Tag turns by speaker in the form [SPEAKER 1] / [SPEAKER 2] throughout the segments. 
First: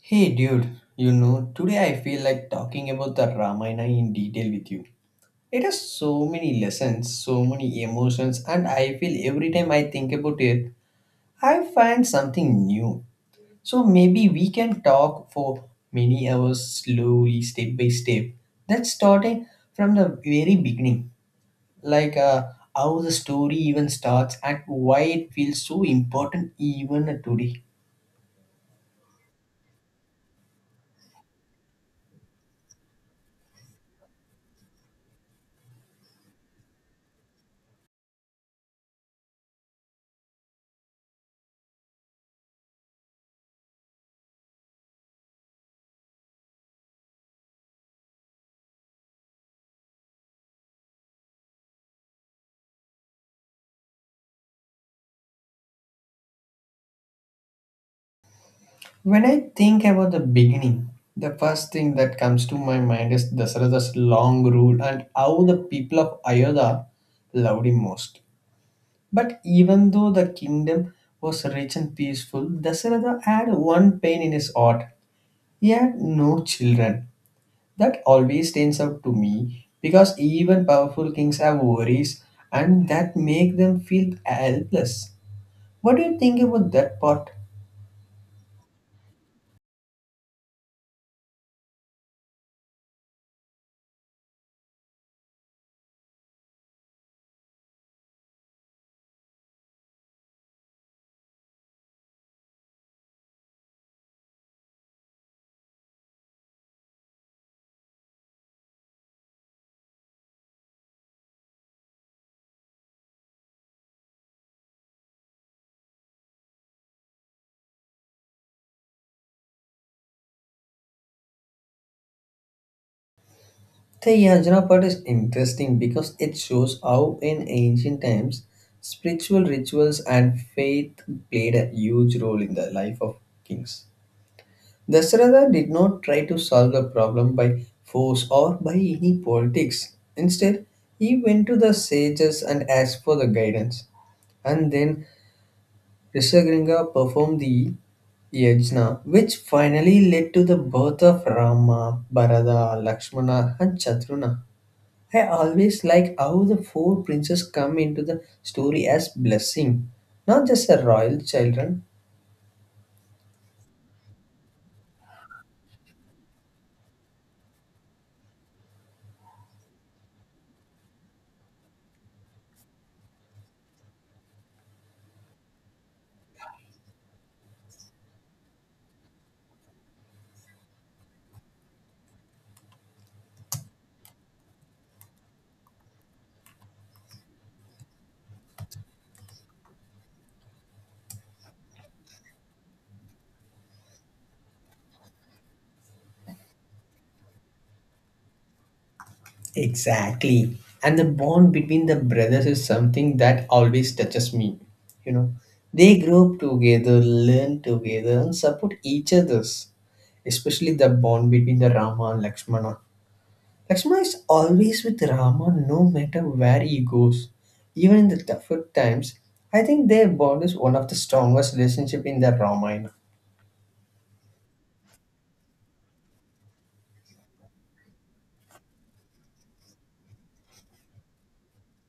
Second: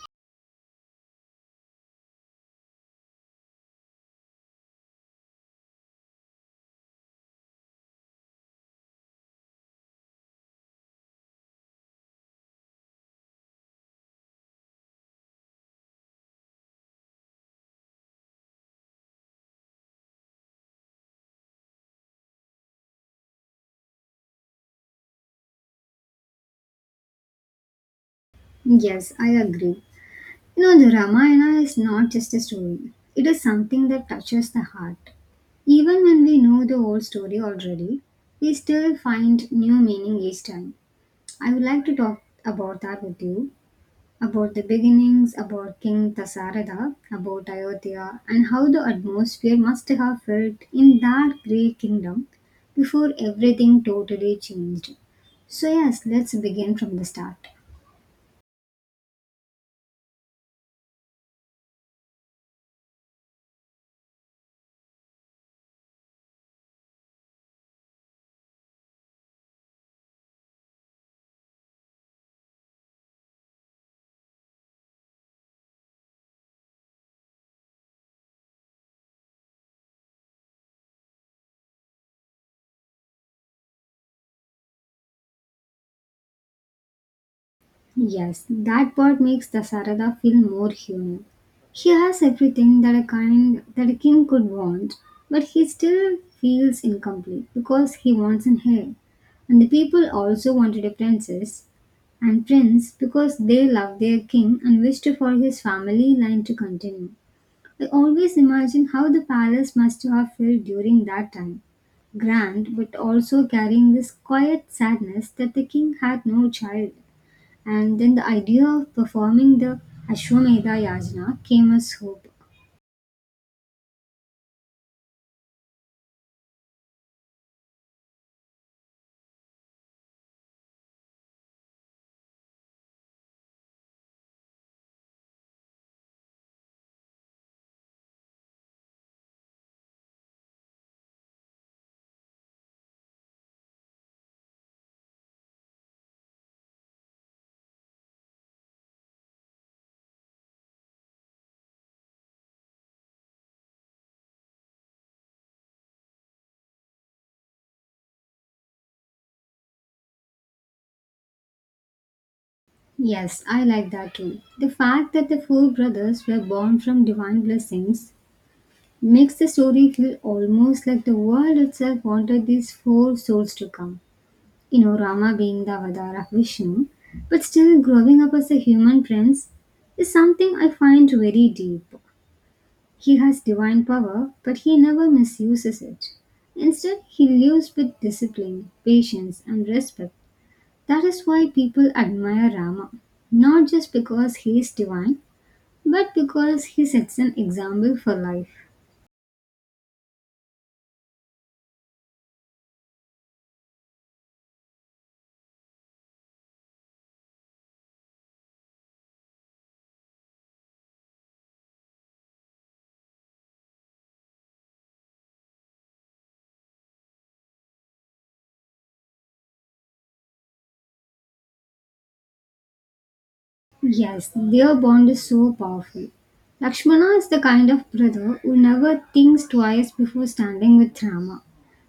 [SPEAKER 1] Hey dude, you know, today I feel like talking about the Ramayana in detail with you. It has so many lessons, so many emotions, and I feel every time I think about it, I find something new. So maybe we can talk for many hours slowly, step by step. That's starting from the very beginning, like how the story even starts and why it feels so important even today.
[SPEAKER 2] Yes, I agree. You know, the Ramayana is not just a story, it is something that touches the heart. Even when we know the whole story already, we still find new meaning each time. I would like to talk about that with you about the beginnings, about King Dasarada, about Ayodhya, and how the atmosphere must have felt in that great kingdom before everything totally changed. So, yes, let's begin from the start.
[SPEAKER 1] When I think about the beginning, the first thing that comes to my mind is Dasarada's long rule and how the people of Ayodhya loved him most. But even though the kingdom was rich and peaceful, Dasarada had one pain in his heart. He had no children. That always stands out to me because even powerful kings have worries and that make them feel helpless. What do you think about that part?
[SPEAKER 2] Yes, that part makes the Sarada feel more human. He has everything that a kind that a king could want, but he still feels incomplete because he wants an heir. And the people also wanted a princess and prince because they love their king and wished for his family line to continue. I always imagine how the palace must have felt during that time. Grand, but also carrying this quiet sadness that the king had no child. And then the idea of performing the Ashwamedha Yajna came as hope.
[SPEAKER 1] The Yajna part is interesting because it shows how in ancient times spiritual rituals and faith played a huge role in the life of kings. Dasharatha did not try to solve the problem by force or by any politics. Instead, he went to the sages and asked for the guidance. And then Rishagringa performed the Yajna, which finally led to the birth of Rama, Bharata, Lakshmana, and Chatruna. I always like how the four princes come into the story as blessing, not just a royal children.
[SPEAKER 2] Yes, I like that too. The fact that the four brothers were born from divine blessings makes the story feel almost like the world itself wanted these four souls to come. You know, Rama being the avatar of Vishnu, but still growing up as a human prince is something I find very deep. He has divine power, but he never misuses it. Instead, he lives with discipline, patience, and respect. That is why people admire Rama, not just because he is divine, but because he sets an example for life.
[SPEAKER 1] Exactly. And the bond between the brothers is something that always touches me. You know, they grow up together, learn together, and support each other's. Especially the bond between the Rama and Lakshmana. Lakshmana is always with Rama no matter where he goes. Even in the tougher times, I think their bond is one of the strongest relationship in the Ramayana.
[SPEAKER 2] Yes, their bond is so powerful. Lakshmana is the kind of brother who never thinks twice before standing with Rama.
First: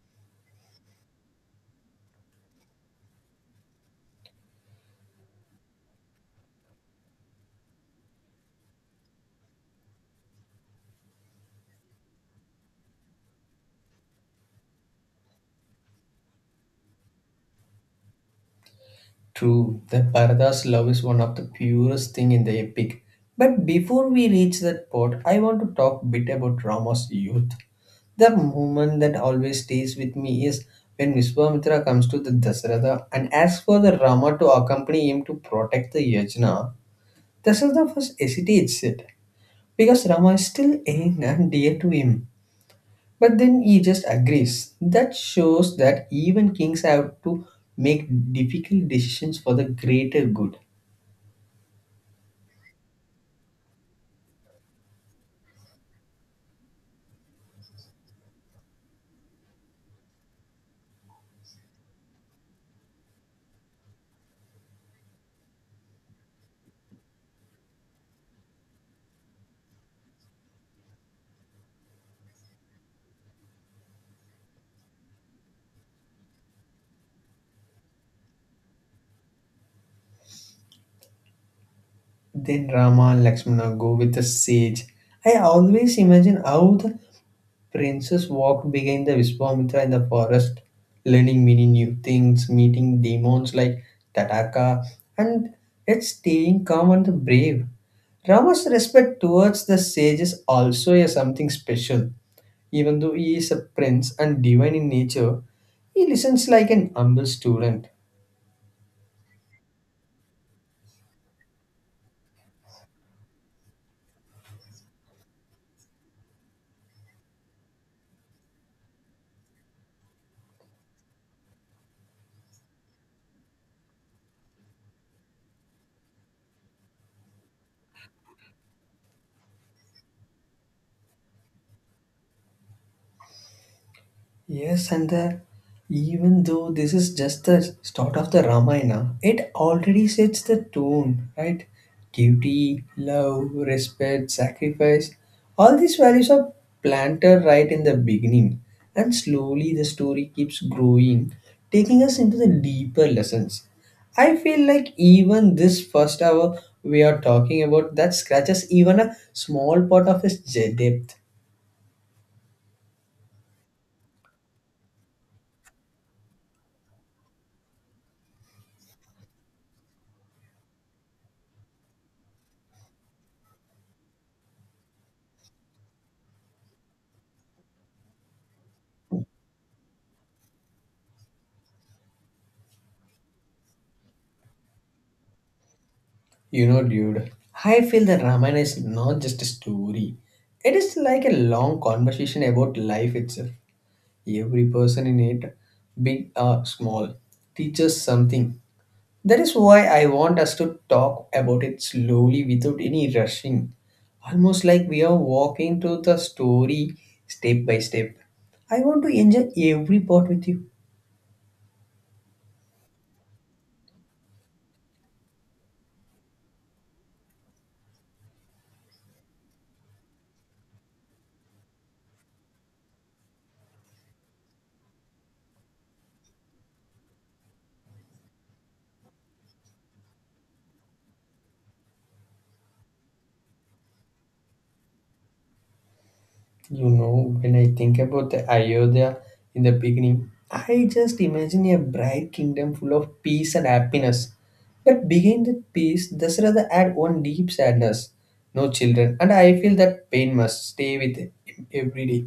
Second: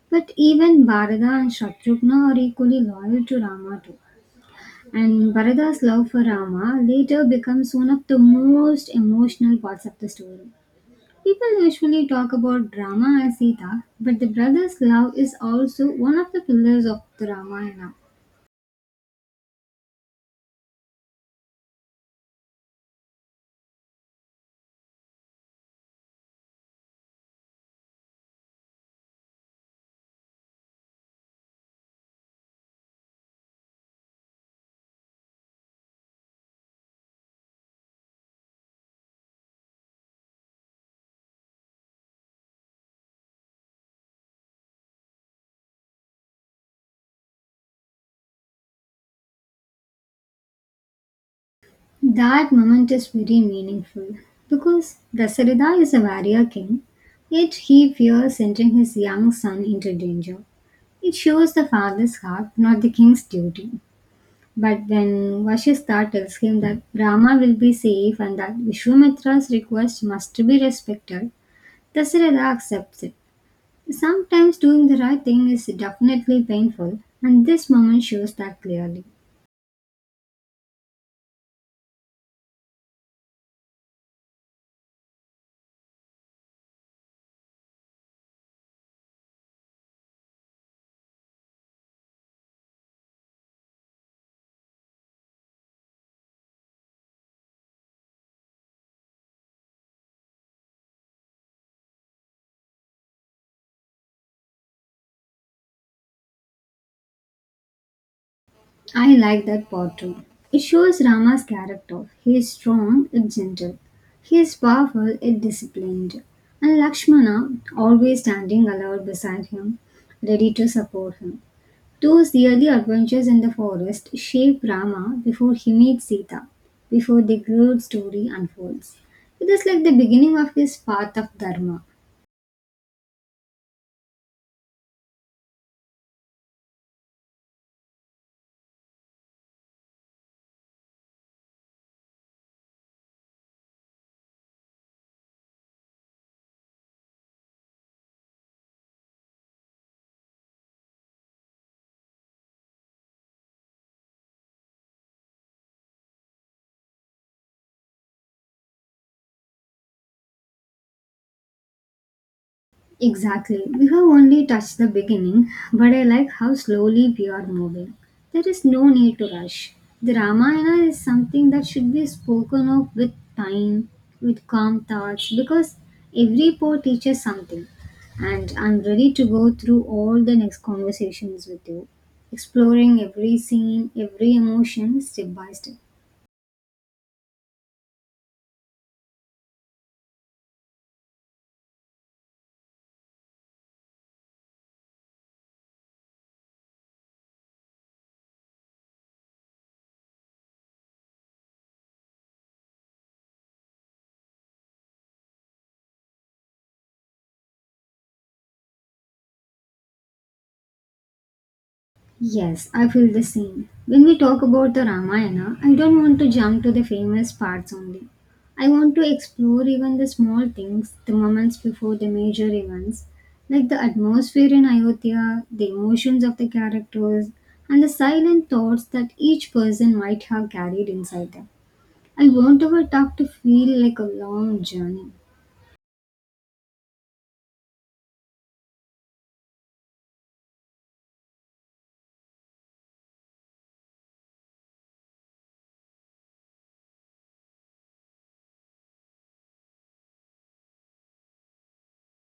[SPEAKER 2] But even Bharata and Shatrughna are equally loyal to Rama too. And Bharada's love for Rama later becomes one of the most emotional parts of the story. People usually talk about Rama as Sita, but the brother's love is also one of the pillars of the Ramayana.
[SPEAKER 1] True, the Parada's love is one of the purest thing in the epic. But before we reach that part, I want to talk a bit about Rama's youth. The moment that always stays with me is when Vishwamitra comes to the Dasaratha and asks for the Rama to accompany him to protect the Yajna. Dasaratha first hesitates it because Rama is still young and dear to him. But then he just agrees. That shows that even kings have to make difficult decisions for the greater good.
[SPEAKER 2] That moment is very meaningful because Dasarada is a warrior king, yet he fears sending his young son into danger. It shows the father's heart, not the king's duty. But then Vashistha tells him that Brahma will be safe and that Vishwamitra's request must be respected, Dasarada accepts it. Sometimes doing the right thing is definitely painful, and this moment shows that clearly.
[SPEAKER 1] Then Rama and Lakshmana go with the sage. I always imagine how the princess walked behind the Vishwamitra in the forest, learning many new things, meeting demons like Tataka, and yet staying calm and brave. Rama's respect towards the sage is also a something special. Even though he is a prince and divine in nature, he listens like an humble student.
[SPEAKER 2] I like that part too. It shows Rama's character. He is strong yet gentle. He is powerful yet disciplined. And Lakshmana always standing aloud beside him, ready to support him. Those early adventures in the forest shape Rama before he meets Sita, before the great story unfolds. It is like the beginning of his path of Dharma.
[SPEAKER 1] Yes, and even though this is just the start of the Ramayana, it already sets the tone, right? Duty, love, respect, sacrifice, all these values are planted right in the beginning. And slowly the story keeps growing, taking us into the deeper lessons. I feel like even this first hour we are talking about that scratches even a small part of its depth.
[SPEAKER 2] Exactly. We have only touched the beginning, but I like how slowly we are moving. There is no need to rush. The Ramayana is something that should be spoken of with time, with calm thoughts, because every port teaches something. And I'm ready to go through all the next conversations with you, exploring every scene, every emotion, step by step.
[SPEAKER 1] You know, dude, I feel that Ramayana is not just a story. It is like a long conversation about life itself. Every person in it, big or small, teaches something. That is why I want us to talk about it slowly without any rushing. Almost like we are walking through the story step by step. I want to enjoy every part with you.
[SPEAKER 2] Yes, I feel the same. When we talk about the Ramayana, I don't want to jump to the famous parts only. I want to explore even the small things, the moments before the major events, like the atmosphere in Ayodhya, the emotions of the characters, and the silent thoughts that each person might have carried inside them. I want our talk to feel like a long journey.
[SPEAKER 1] You know, when I think about the Ayodhya in the beginning, I just imagine a bright kingdom full of peace and happiness. But behind that peace, Dasratha had one deep sadness. No children, and I feel that pain must stay with him every day.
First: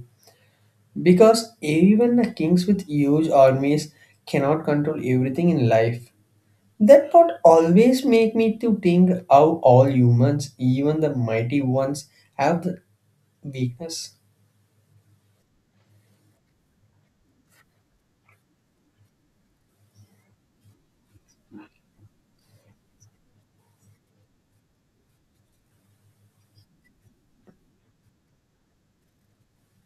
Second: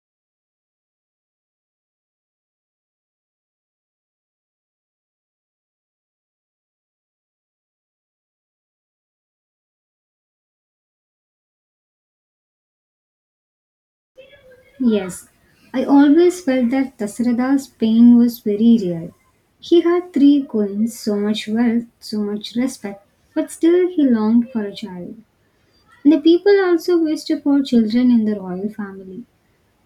[SPEAKER 1] Because even the kings with huge armies cannot control everything in life. That part always make me to think how all humans, even the mighty ones, have the weakness.
[SPEAKER 2] Yes, I always felt that Dasarada's pain was very real. He had three queens, so much wealth, so much respect, but still he longed for a child. And the people also wished for children in the royal family.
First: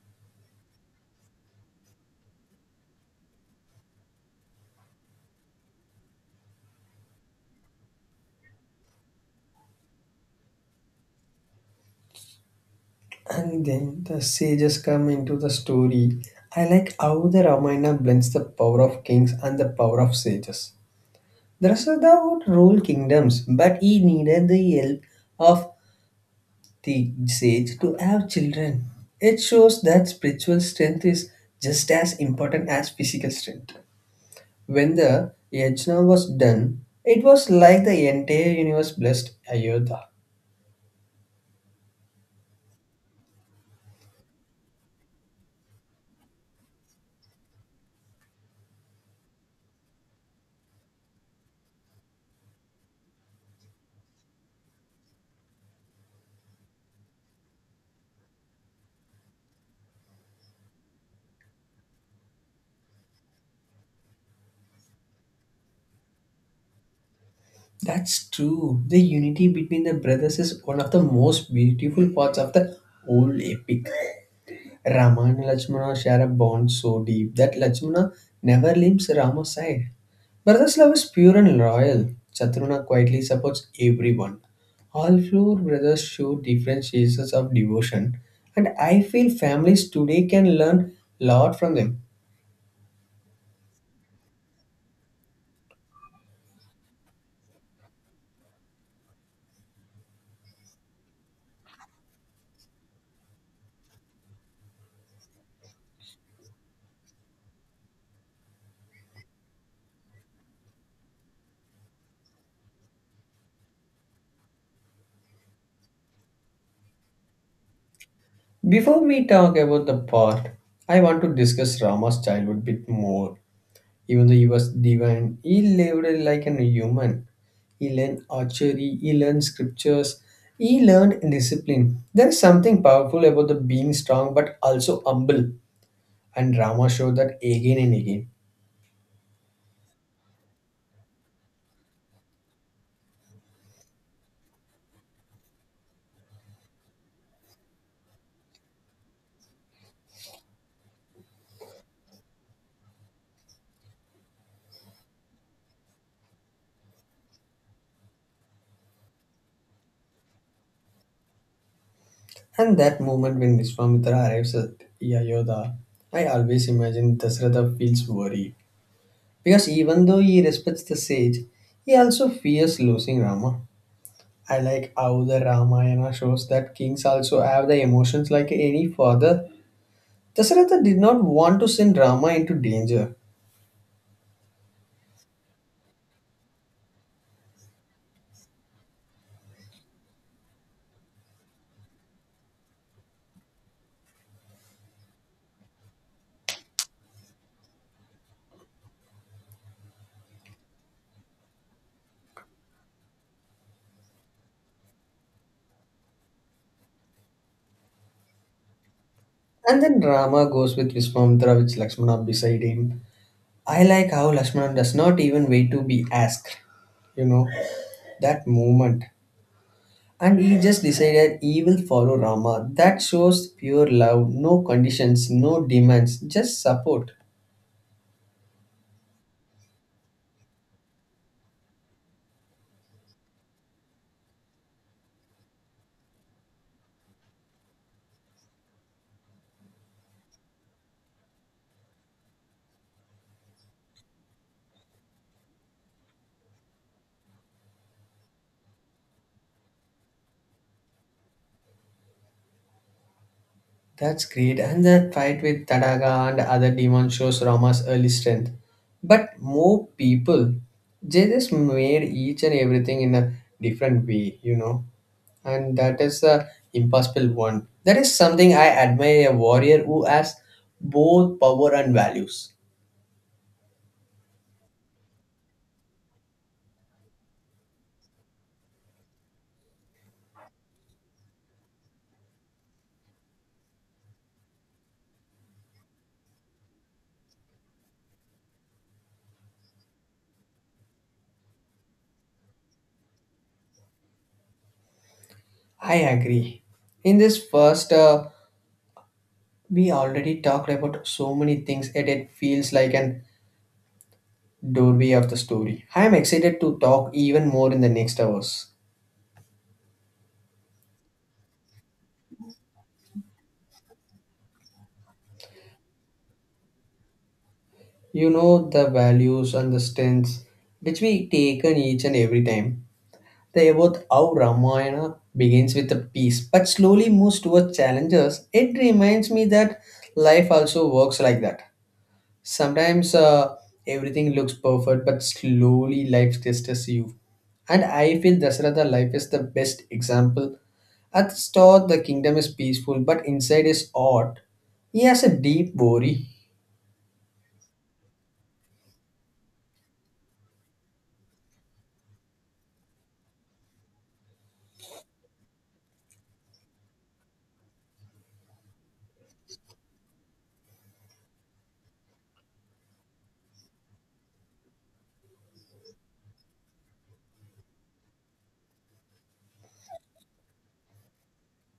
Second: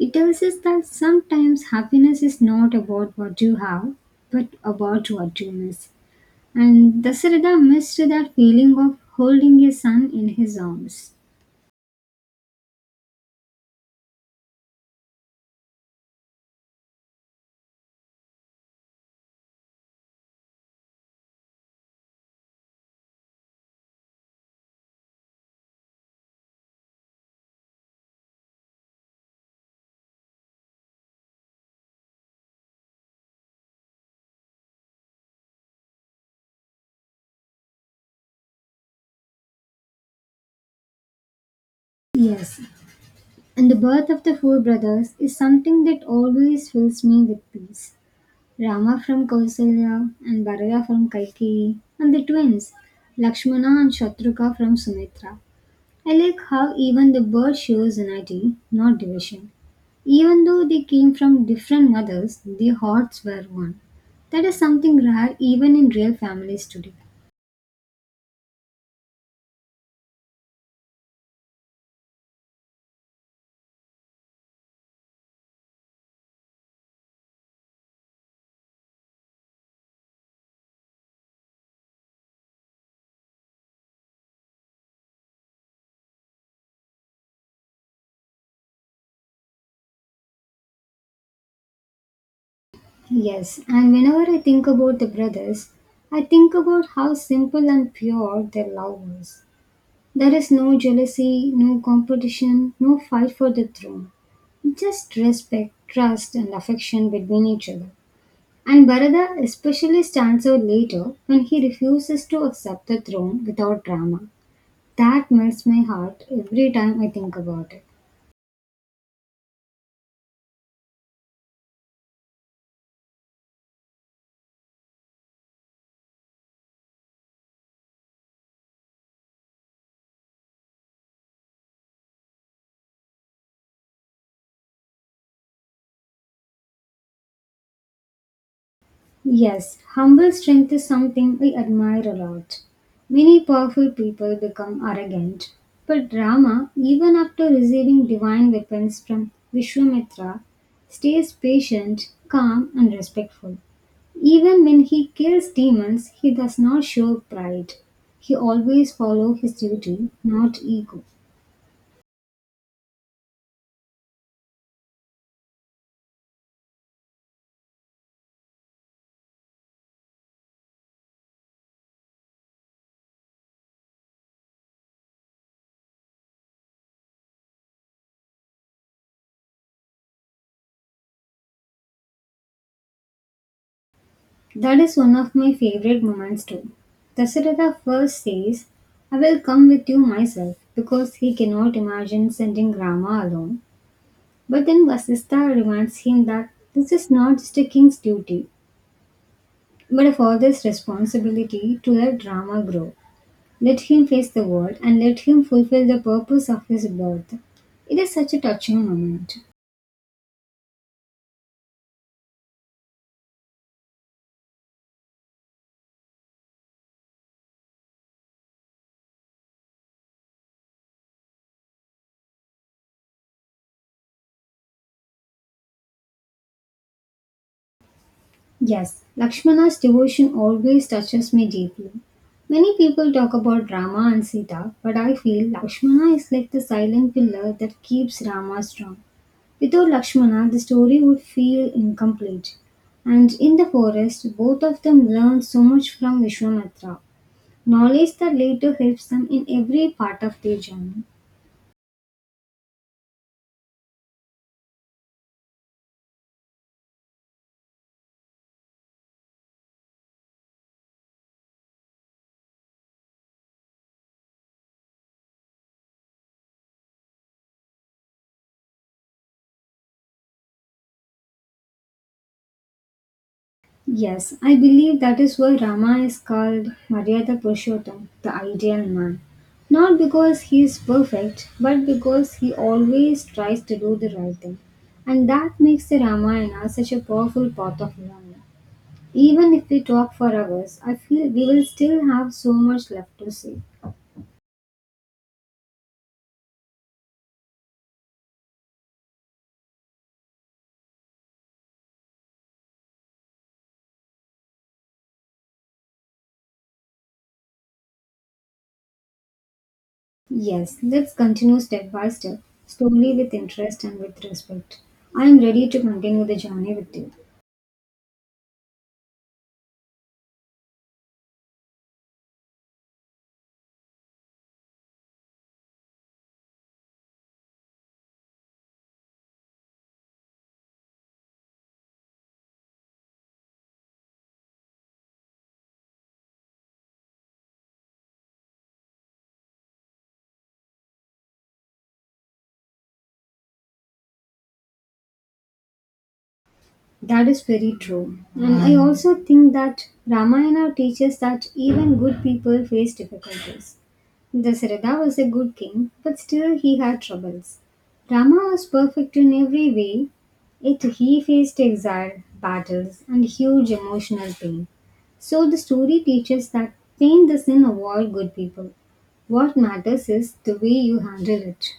[SPEAKER 2] It tells us that sometimes happiness is not about what you have, but about what you miss. And Dasarada missed that feeling of holding his son in his arms.
[SPEAKER 1] And then the sages come into the story. I like how the Ramayana blends the power of kings and the power of sages. Drasada would rule kingdoms, but he needed the help of the sage to have children. It shows that spiritual strength is just as important as physical strength. When the Yajna was done, it was like the entire universe blessed Ayodhya.
[SPEAKER 2] Yes, and the birth of the four brothers is something that always fills me with peace. Rama from Kausalya and Bharata from Kalki, and the twins, Lakshmana and Shatruka from Sumitra. I like how even the birth shows unity, not division. Even though they came from different mothers, their hearts were one. That is something rare even in real families today.
[SPEAKER 1] That's true. The unity between the brothers is one of the most beautiful parts of the whole epic. Rama and Lakshmana share a bond so deep that Lakshmana never leaves Rama's side. Brothers' love is pure and loyal. Chaturna quietly supports everyone. All four brothers show different shades of devotion, and I feel families today can learn a lot from them.
[SPEAKER 2] Yes, and whenever I think about the brothers, I think about how simple and pure their love was. There is no jealousy, no competition, no fight for the throne. Just respect, trust, and affection between each other. And Bharata especially stands out later when he refuses to accept the throne without drama. That melts my heart every time I think about it.
[SPEAKER 1] Before we talk about the part, I want to discuss Rama's childhood bit more. Even though he was divine, he lived like a human. He learned archery, he learned scriptures, he learned discipline. There is something powerful about the being strong but also humble, and Rama showed that again and again.
[SPEAKER 2] Yes, humble strength is something I admire a lot. Many powerful people become arrogant, but Rama, even after receiving divine weapons from Vishwamitra, stays patient, calm, and respectful. Even when he kills demons, he does not show pride. He always follows his duty, not ego.
[SPEAKER 1] And that moment when Vishwamitra arrives at Yayodhya, I always imagine Dasratha feels worried. Because even though he respects the sage, he also fears losing Rama. I like how the Ramayana shows that kings also have the emotions like any father. Dasaratha did not want to send Rama into danger.
[SPEAKER 2] That is one of my favorite moments too. Dasharatha first says, I will come with you myself because he cannot imagine sending Rama alone. But then Vasistha reminds him that this is not just a king's duty, but a father's responsibility to let Rama grow. Let him face the world and let him fulfill the purpose of his birth. It is such a touching moment.
[SPEAKER 1] And then Rama goes with Viswamitra with Lakshmana beside him. I like how Lakshmana does not even wait to be asked, you know, that moment. And he just decided he will follow Rama. That shows pure love, no conditions, no demands, just support.
[SPEAKER 2] Yes, Lakshmana's devotion always touches me deeply. Many people talk about Rama and Sita, but I feel Lakshmana is like the silent pillar that keeps Rama strong. Without Lakshmana, the story would feel incomplete. And in the forest, both of them learn so much from Vishwamitra, knowledge that later helps them in every part of their journey.
[SPEAKER 1] That's great. And that fight with Tadaga and other demons shows Rama's early strength. But more people, they just made each and everything in a different way, you know. And that is the impossible one. That is something I admire a warrior who has both power and values.
[SPEAKER 2] Yes, I believe that is why Rama is called Maryada Purushottam, the ideal man. Not because he is perfect, but because he always tries to do the right thing. And that makes the Ramayana such a powerful part of learning. Even if we talk for hours, I feel we will still have so much left to say.
[SPEAKER 1] I agree. In this first, we already talked about so many things, and it feels like an doorway of the story. I am excited to talk even more in the next hours.
[SPEAKER 2] Yes, let's continue step by step, slowly with interest and with respect. I am ready to continue the journey with you.
[SPEAKER 1] You know, the values and the strengths which we take on each and every time. The about how Ramayana begins with a peace but slowly moves towards challenges. It reminds me that life also works like that. Sometimes everything looks perfect, but slowly life tests you. And I feel Dasratha life is the best example. At the start, the kingdom is peaceful, but inside is odd. He has a deep worry.
[SPEAKER 2] That is very true. And I also think that Ramayana teaches that even good people face difficulties. Dasarada was a good king, but still he had troubles. Rama was perfect in every way, yet he faced exile, battles, and huge emotional pain. So the story teaches that pain doesn't avoid good people. What matters is the way you handle it.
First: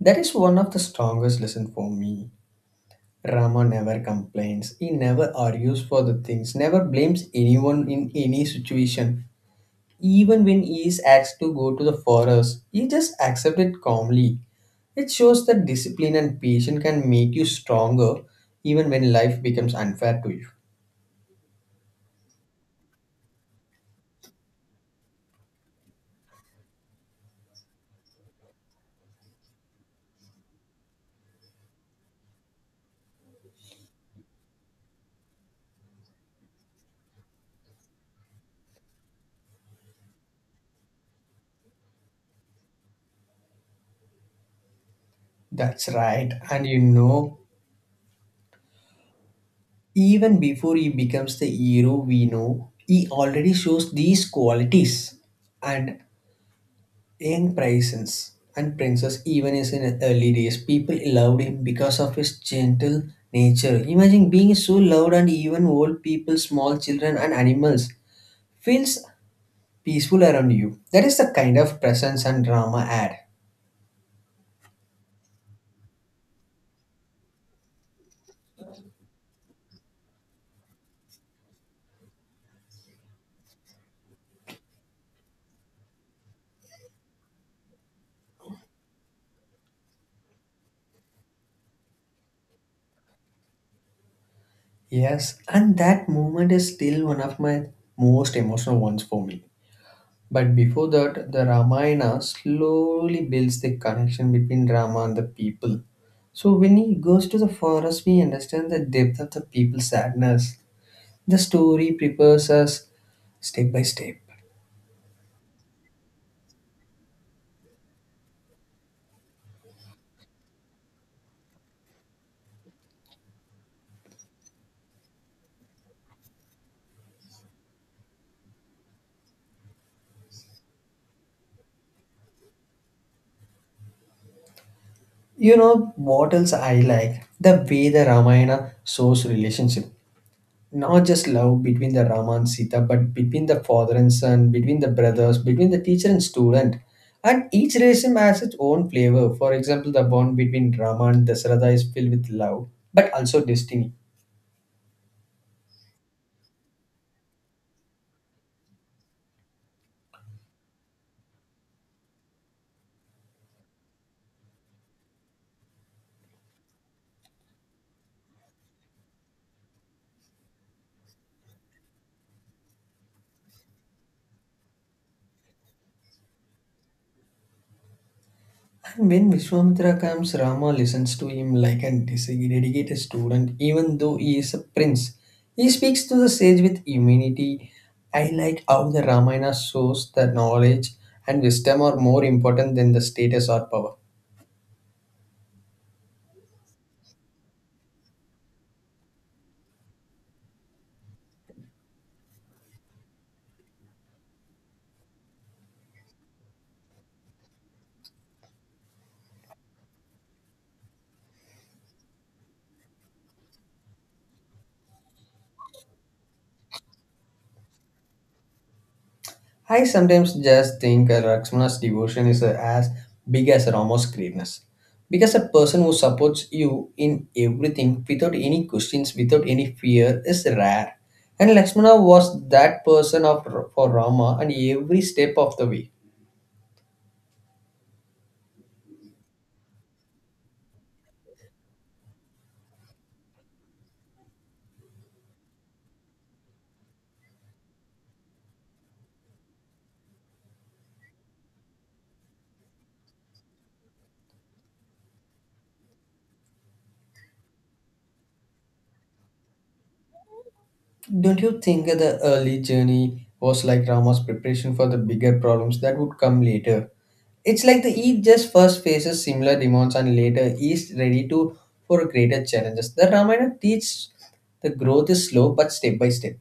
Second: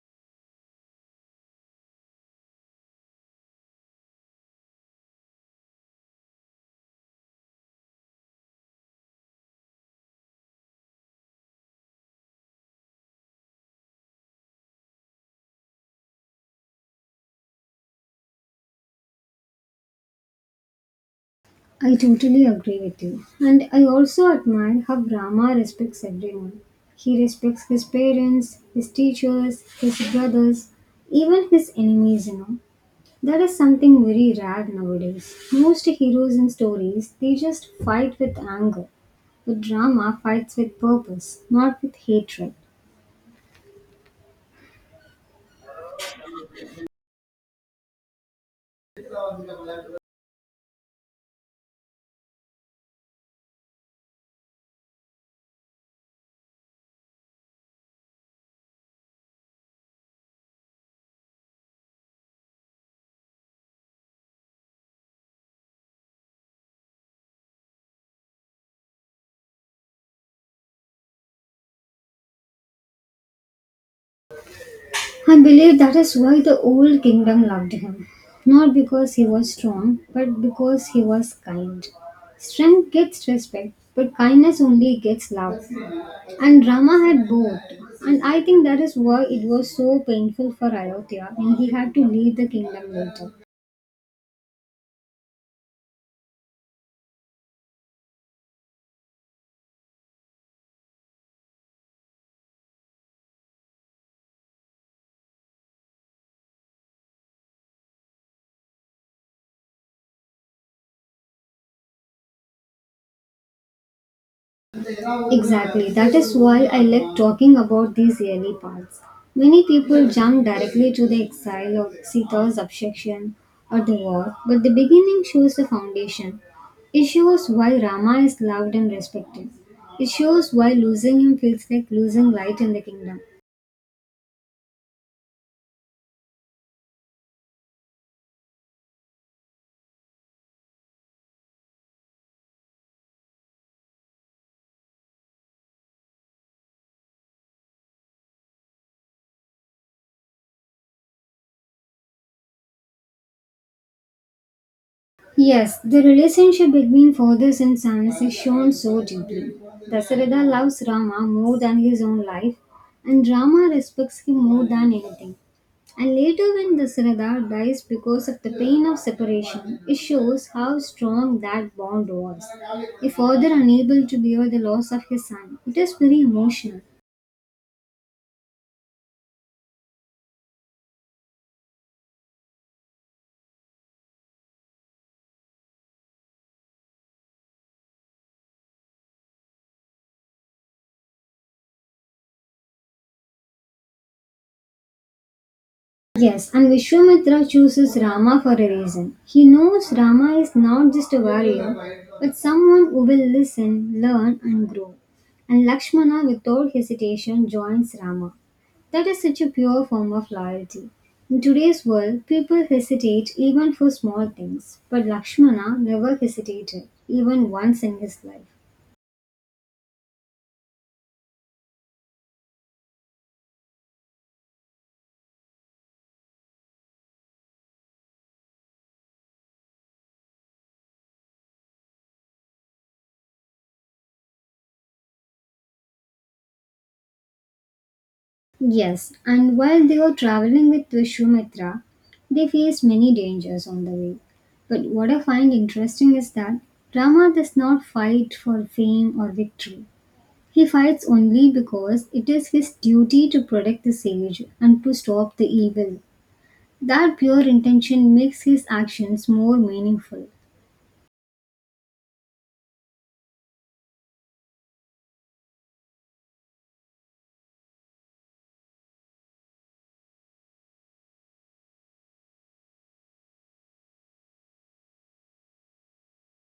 [SPEAKER 1] That is one of the strongest lesson for me. Rama never complains. He never argues for the things, never blames anyone in any situation. Even when he is asked to go to the forest, he just accepts it calmly. It shows that discipline and patience can make you stronger even when life becomes unfair to you.
[SPEAKER 2] I totally agree with you. And I also admire how Rama respects everyone. He respects his parents, his teachers, his brothers, even his enemies, you know. That is something very rare nowadays. Most heroes in stories, they just fight with anger. But Rama fights with purpose, not with hatred.
[SPEAKER 1] That's right. And you know, even before he becomes the hero we know, he already shows these qualities. And Young Princess and Princess, even is in his early days, people loved him because of his gentle nature. Imagine being so loved, and even old people, small children, and animals feels peaceful around you. That is the kind of presence and drama add.
[SPEAKER 2] I believe that is why the old kingdom loved him. Not because he was strong, but because he was kind. Strength gets respect, but kindness only gets love. And Rama had both. And I think that is why it was so painful for Ayodhya and he had to leave the kingdom later.
[SPEAKER 1] Yes, and that moment is still one of my most emotional ones for me. But before that, the Ramayana slowly builds the connection between Rama and the people. So when he goes to the forest, we understand the depth of the people's sadness. The story prepares us step by step.
[SPEAKER 2] Exactly. That is why I like talking about these early parts. Many people jump directly to the exile of Sita's abjection or the war, but the beginning shows the foundation. It shows why Rama is loved and respected. It shows why losing him feels like losing light in the kingdom.
[SPEAKER 1] You know what else I like? The way the Ramayana shows relationship. Not just love between the Rama and Sita, but between the father and son, between the brothers, between the teacher and student. And each relation has its own flavor. For example, the bond between Rama and Dasarada is filled with love, but also destiny.
[SPEAKER 2] Yes, the relationship between fathers and sons is shown so deeply. Dasarada loves Rama more than his own life, and Rama respects him more than anything. And later, when Dasarada dies because of the pain of separation, it shows how strong that bond was. A father unable to bear the loss of his son, it is very emotional.
[SPEAKER 1] And when Vishwamitra comes, Rama listens to him like a dedicated student, even though he is a prince. He speaks to the sage with humility. I like how the Ramayana shows that knowledge and wisdom are more important than the status or power.
[SPEAKER 2] Yes, and Vishwamitra chooses Rama for a reason. He knows Rama is not just a warrior, but someone who will listen, learn, and grow. And Lakshmana, without hesitation, joins Rama. That is such a pure form of loyalty. In today's world, people hesitate even for small things, but Lakshmana never hesitated, even once in his life.
[SPEAKER 1] I sometimes just think Lakshmana's devotion is as big as Rama's greatness. Because a person who supports you in everything without any questions, without any fear, is rare. And Lakshmana was that person for Rama and every step of the way.
[SPEAKER 2] Yes, and while they were traveling with Vishwamitra, they faced many dangers on the way. But what I find interesting is that Rama does not fight for fame or victory. He fights only because it is his duty to protect the sage and to stop the evil. That pure intention makes his actions more meaningful.
[SPEAKER 1] Don't you think the early journey was like Rama's preparation for the bigger problems that would come later? It's like the East just first faces similar demands and later is ready to for greater challenges. The Ramayana teaches the growth is slow but step by step.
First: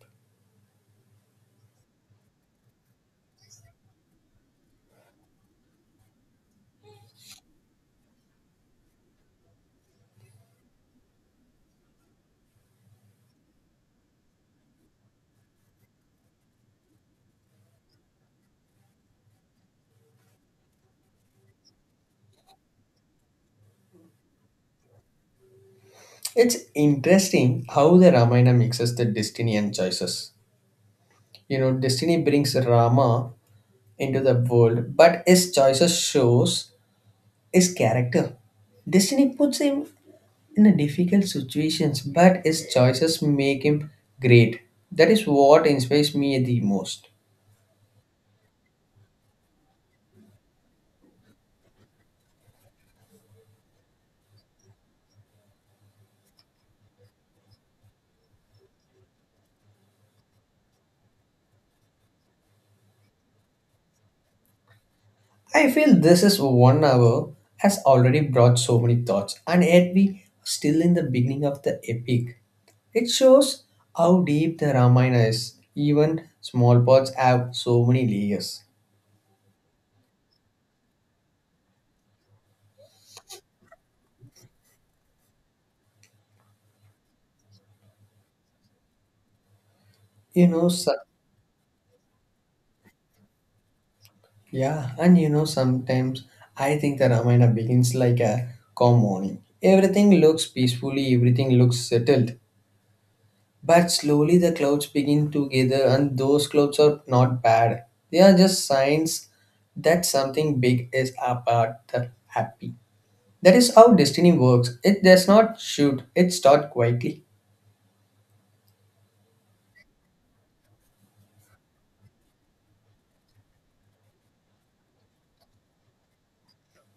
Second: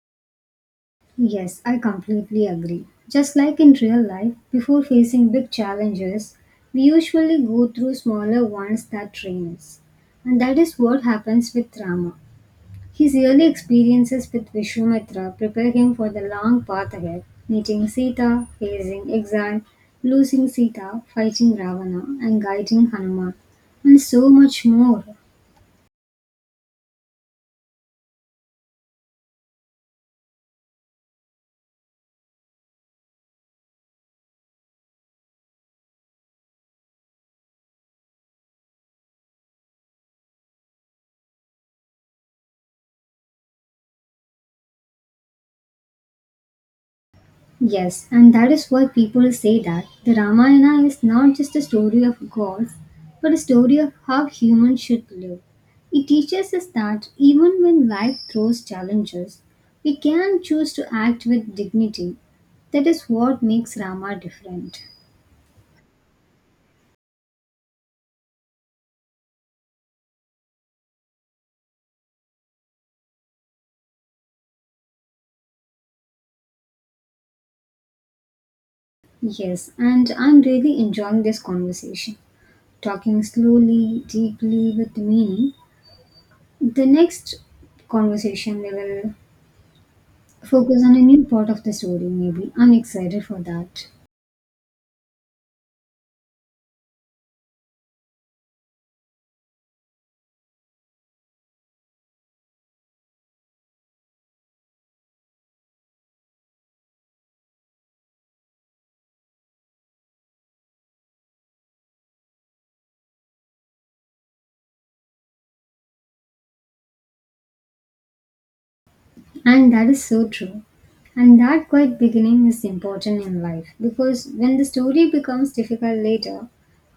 [SPEAKER 2] Yes, I completely agree. Just like in real life, before facing big challenges, we usually go through smaller ones that train us. And that is what happens with Rama. His early experiences with Vishwamitra prepare him for the long path ahead, meeting Sita, facing exile, losing Sita, fighting Ravana, and guiding Hanuman, and so much more.
[SPEAKER 1] It's interesting how the Ramayana mixes the destiny and choices. You know, destiny brings Rama into the world, but his choices shows his character. Destiny puts him in a difficult situations, but his choices make him great. That is what inspires me the most.
[SPEAKER 2] Yes, and that is why people say that the Ramayana is not just a story of gods, but a story of how humans should live. It teaches us that even when life throws challenges, we can choose to act with dignity. That is what makes Rama different.
[SPEAKER 1] I feel this is 1 hour has already brought so many thoughts, and yet we are still in the beginning of the epic. It shows how deep the Ramayana is. Even small parts have so many layers.
[SPEAKER 2] Yes, and I'm really enjoying this conversation. Talking slowly, deeply, with meaning. The next conversation we will
[SPEAKER 1] You know,
[SPEAKER 2] focus on
[SPEAKER 1] su-
[SPEAKER 2] a new part of the story, maybe. I'm excited for that.
[SPEAKER 1] Yeah, and you know, sometimes I think the Ramayana begins like a calm morning. Everything looks peacefully, everything looks settled. But slowly the clouds begin to gather, and those clouds are not bad. They are just signs that something big is about the happy. That is how destiny works. It does not shoot, it starts quietly.
[SPEAKER 2] And that is so true. And that quiet beginning is important in life because when the story becomes difficult later,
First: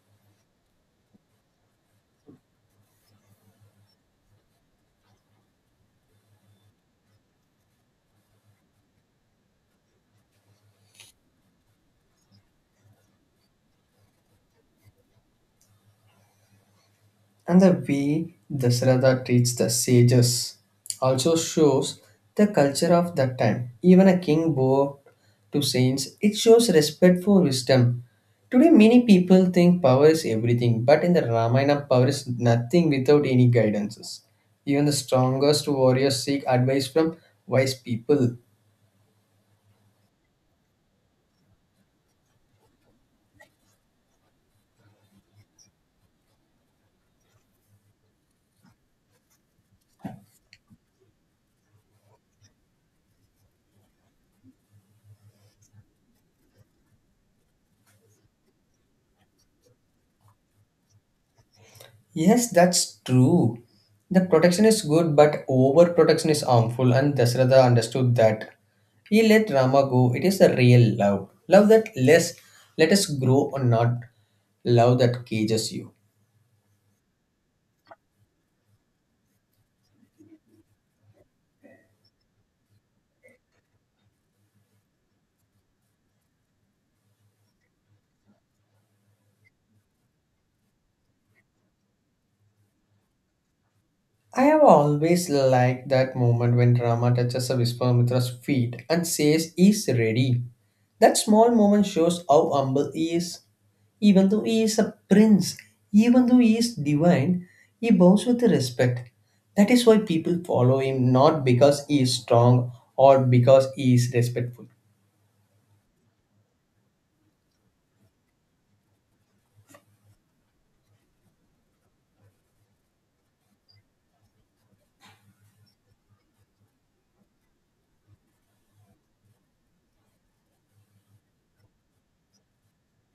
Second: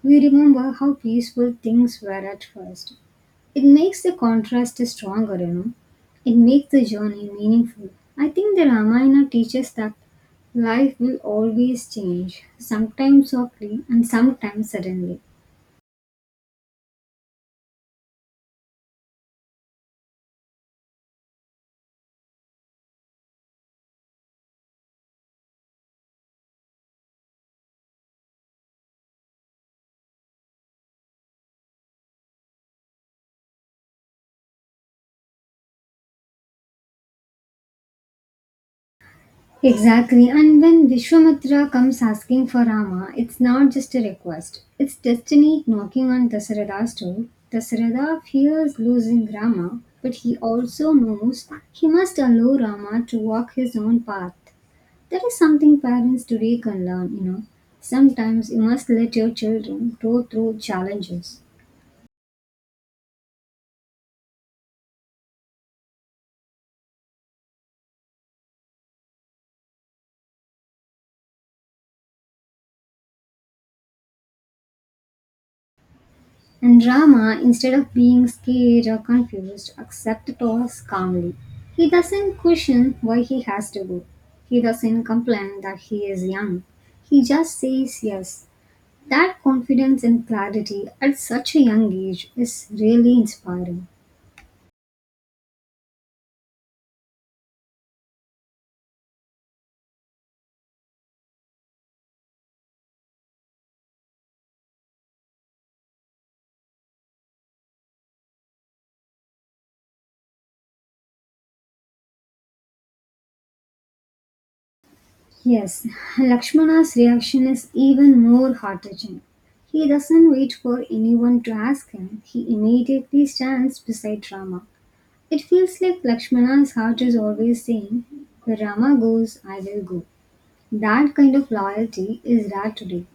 [SPEAKER 2] we remember how peaceful things were at first. It makes the contrast stronger, you know. It makes the journey meaningful. I think the Ramayana teaches that life will always change, sometimes softly and sometimes suddenly.
[SPEAKER 1] And the way Dasrata treats the sages also shows the culture of that time. Even a king bowed to saints, it shows respect for wisdom. Today, many people think power is everything, but in the Ramayana, power is nothing without any guidances. Even the strongest warriors seek advice from wise people.
[SPEAKER 2] Exactly, and when Vishwamitra comes asking for Rama, it's not just a request, it's destiny knocking on Dasarada's door. Dasarada fears losing Rama, but he also knows he must allow Rama to walk his own path. That is something parents today can learn, you know. Sometimes you must let your children go through challenges.
[SPEAKER 1] Yes, that's true. The protection is good, but overprotection is harmful, and Dasratha understood that. He let Rama go. It is the real love. Love that less let us grow or not. Love that cages you.
[SPEAKER 2] And Rama, instead of being scared or confused, accepts the task calmly. He doesn't question why he has to go. He doesn't complain that he is young. He just says yes. That confidence and clarity at such a young age is really inspiring.
[SPEAKER 1] I have always liked that moment when Rama touches a Vishwamitra's feet and says he's ready. That small moment shows how humble he is. Even though he is a prince, even though he is divine, he bows with respect. That is why people follow him, not because he is strong or because he is respectful.
[SPEAKER 2] Yes, Lakshmana's reaction is even more heart touching. He doesn't wait for anyone to ask him, he immediately stands beside Rama. It feels like Lakshmana's heart is always saying, "Where Rama goes, I will go." That kind of loyalty is rare today.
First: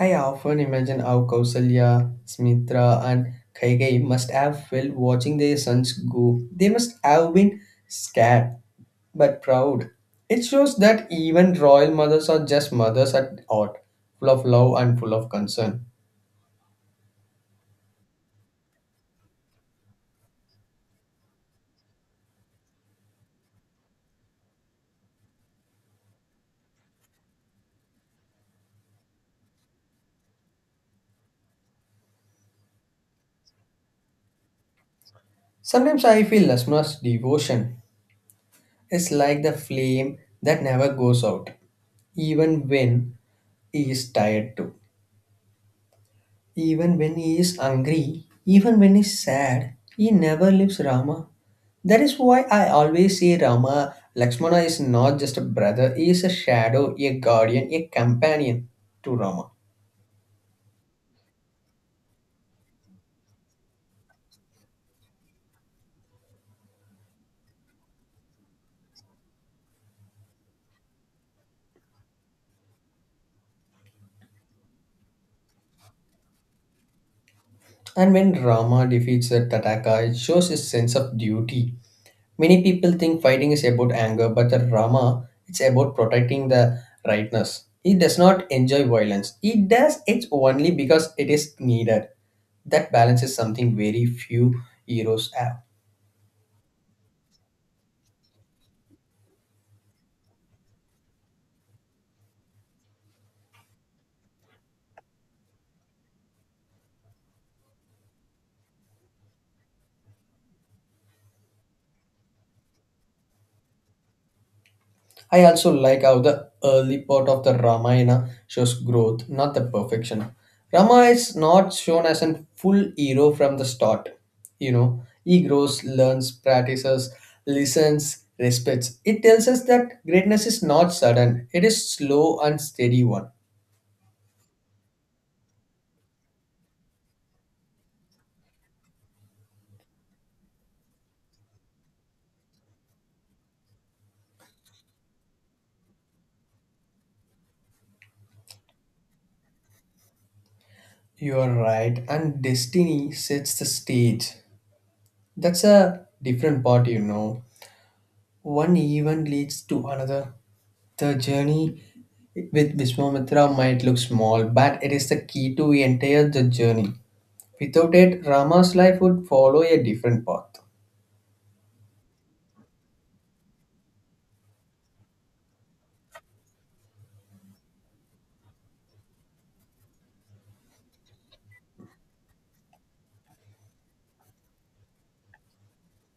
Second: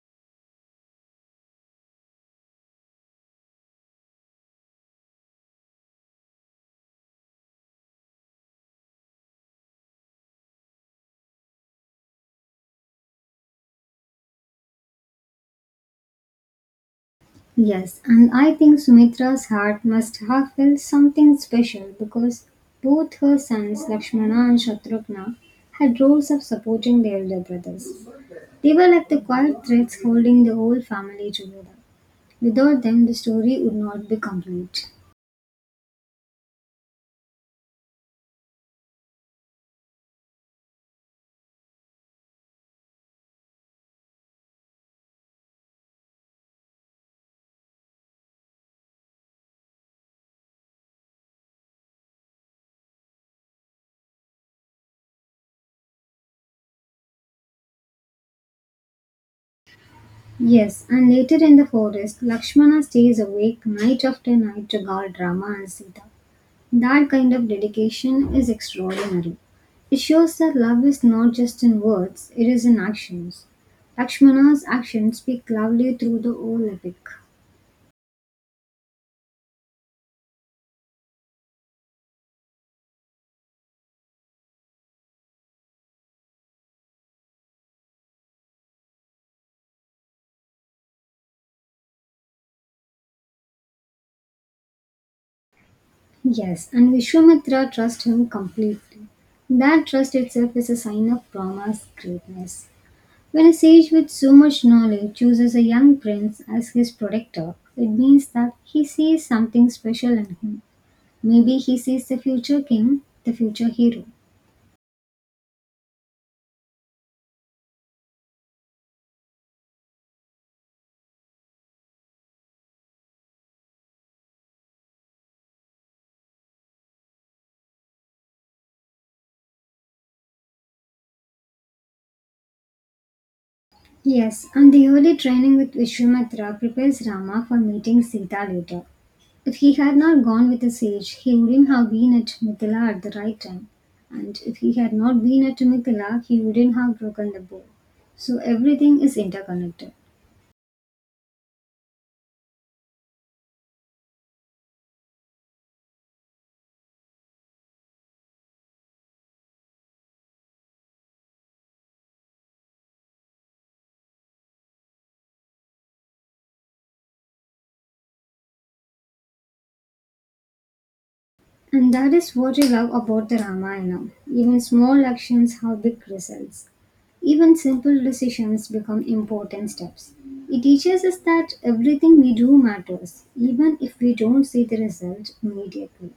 [SPEAKER 1] I often imagine how Kausalya, Smitra, and Kaigai must have felt watching their sons go. They must have been scared but proud. It shows that even royal mothers are just mothers at heart, full of love and full of concern.
[SPEAKER 2] Yes, and I think Sumitra's heart must have felt something special because both her sons, Lakshmana and Shatrugna, had roles of supporting their elder brothers. They were like the quiet threads holding the whole family together. Without them, the story would not be complete.
[SPEAKER 1] Sometimes I feel Lasma's devotion is like the flame that never goes out, even when he is tired too. Even when he is angry, even when he's sad, he never leaves Rama. That is why I always say Rama, Lakshmana is not just a brother, he is a shadow, a guardian, a companion to Rama.
[SPEAKER 2] Yes, and later in the forest, Lakshmana stays awake night after night to guard Rama and Sita. That kind of dedication is extraordinary. It shows that love is not just in words, it is in actions. Lakshmana's actions speak loudly through the whole epic.
[SPEAKER 1] And when Rama defeats the Tataka, it shows his sense of duty. Many people think fighting is about anger, but the Rama it's about protecting the rightness. He does not enjoy violence. He does it only because it is needed. That balance is something very few heroes have.
[SPEAKER 2] Yes, and Vishwamitra trusts him completely. That trust itself is a sign of Rama's greatness. When a sage with so much knowledge chooses a young prince as his protector, it means that he sees something special in him. Maybe he sees the future king, the future hero.
[SPEAKER 1] I also like how the early part of the Ramayana shows growth, not the perfection. Rama is not shown as a full hero from the start. You know, he grows, learns, practices, listens, respects. It tells us that greatness is not sudden, it is slow and steady one.
[SPEAKER 2] Yes, and the early training with Vishwamitra prepares Rama for meeting Sita later. If he had not gone with the sage, he wouldn't have been at Mithila at the right time. And if he had not been at Mithila, he wouldn't have broken the bow. So everything is interconnected.
[SPEAKER 1] You are right, and destiny sets the stage. That's a different part, you know. One event leads to another. The journey with Vishwamitra might look small, but it is the key to the entire the journey. Without it, Rama's life would follow a different path.
[SPEAKER 2] And that is what I love about the Ramayana. Even small actions have big results. Even simple decisions become important steps. It teaches us that everything we do matters, even if we don't see the result immediately.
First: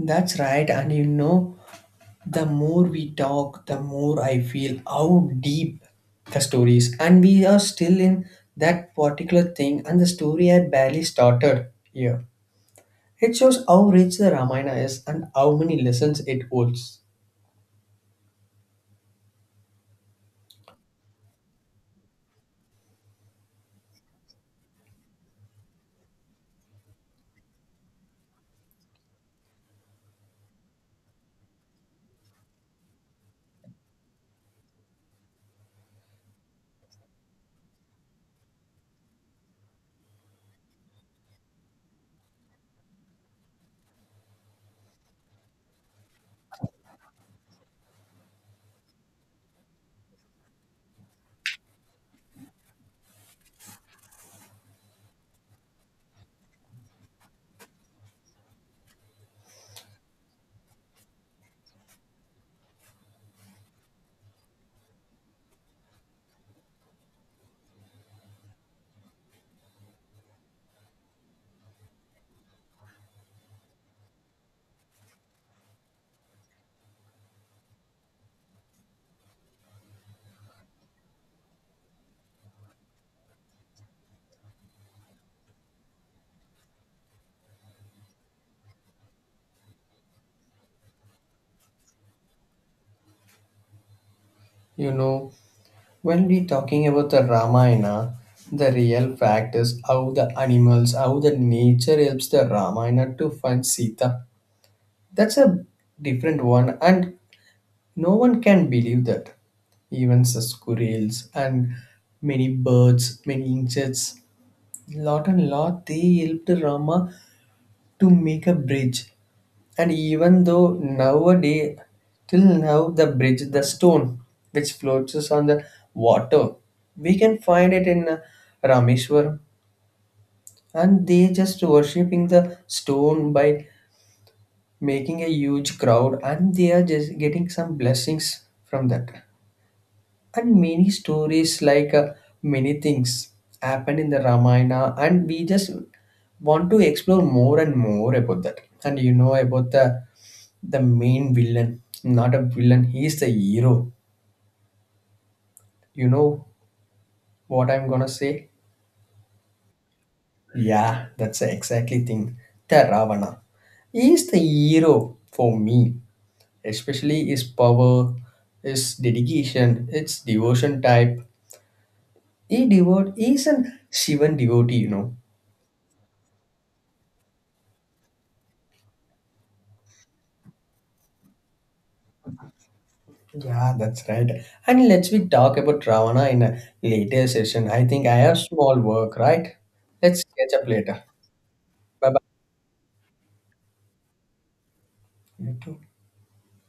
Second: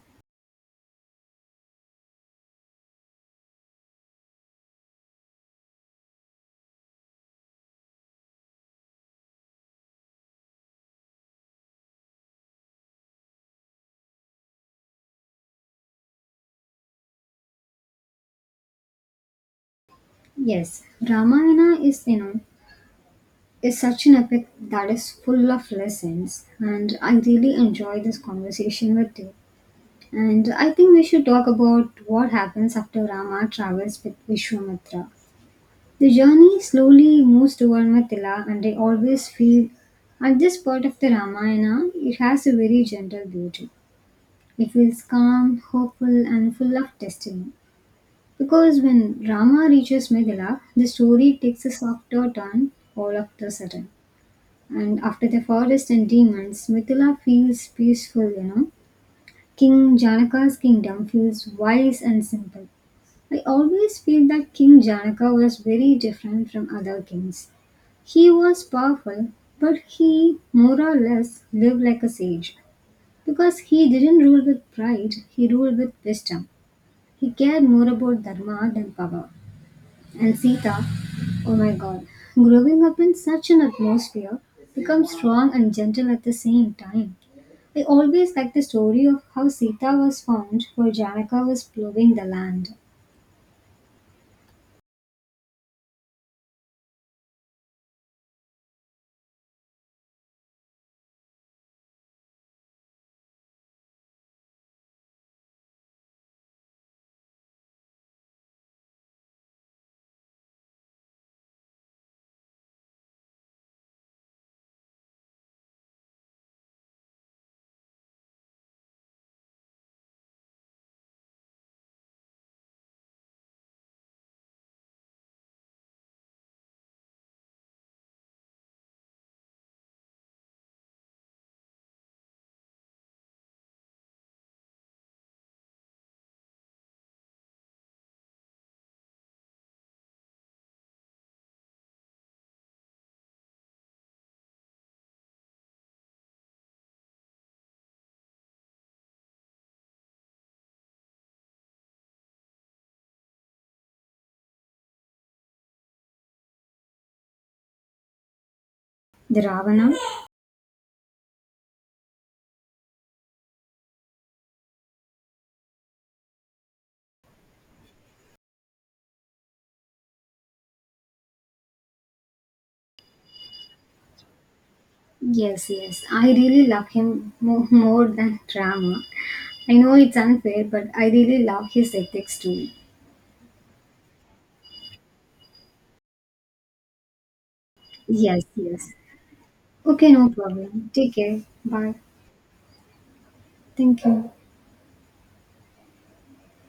[SPEAKER 1] That's right, and you know, the more we talk, the more I feel how deep the story is, and we are still in that particular thing, and the story had barely started here. It shows how rich the Ramayana is and how many lessons it holds.
[SPEAKER 2] Yes, Ramayana is, you know, is such an epic that is full of lessons, and I really enjoy this conversation with you. And I think we should talk about what happens after Rama travels with Vishwamitra. The journey slowly moves toward Mathila, and I always feel at this part of the Ramayana it has a very gentle beauty. It feels calm, hopeful, and full of destiny. Because when Rama reaches Mathila, the story takes a softer turn all of the sudden. And after the forest and demons, Mathila feels peaceful, you know. King Janaka's kingdom feels wise and simple. I always feel that King Janaka was very different from other kings. He was powerful, but he more or less lived like a sage because he didn't rule with pride, he ruled with wisdom. He cared more about dharma than power. And Sita, oh my god, growing up in such an atmosphere, become strong and gentle at the same time. I always like the story of how Sita was found while Janaka was plowing the land.
[SPEAKER 1] You know, when we talking about the Ramayana, the real fact is how the animals, how the nature helps the Ramayana to find Sita. That's a different one, and no one can believe that. Even the squirrels and many birds, many insects, lot and lot they helped Rama to make a bridge. And even though nowadays, till now, the bridge, the stone which floats on the water, we can find it in Rameshwaram. And they just worshipping the stone by making a huge crowd, and they are just getting some blessings from that, and many stories like many things happen in the ramayana, and we just want to explore more and more about that. And you know about the main villain, not a villain, he is the hero. You know what I'm gonna say?
[SPEAKER 2] The Ravana?
[SPEAKER 1] Yeah, that's the exactly thing. The ravana, he is the hero for me, especially his power, his dedication, its devotion type. He is an shivan devotee, you know.
[SPEAKER 2] Yes, yes. I really love him more than Rama. I know it's unfair, but I really love his ethics too.
[SPEAKER 1] Yeah, that's right. And let's we talk about Ravana in a later session. I think I have
[SPEAKER 2] Yes,
[SPEAKER 1] small
[SPEAKER 2] yes.
[SPEAKER 1] work, right?
[SPEAKER 2] Okay,
[SPEAKER 1] Let's
[SPEAKER 2] no
[SPEAKER 1] catch up
[SPEAKER 2] problem.
[SPEAKER 1] later.
[SPEAKER 2] Take care. Bye.
[SPEAKER 1] Bye
[SPEAKER 2] Thank you.
[SPEAKER 1] bye.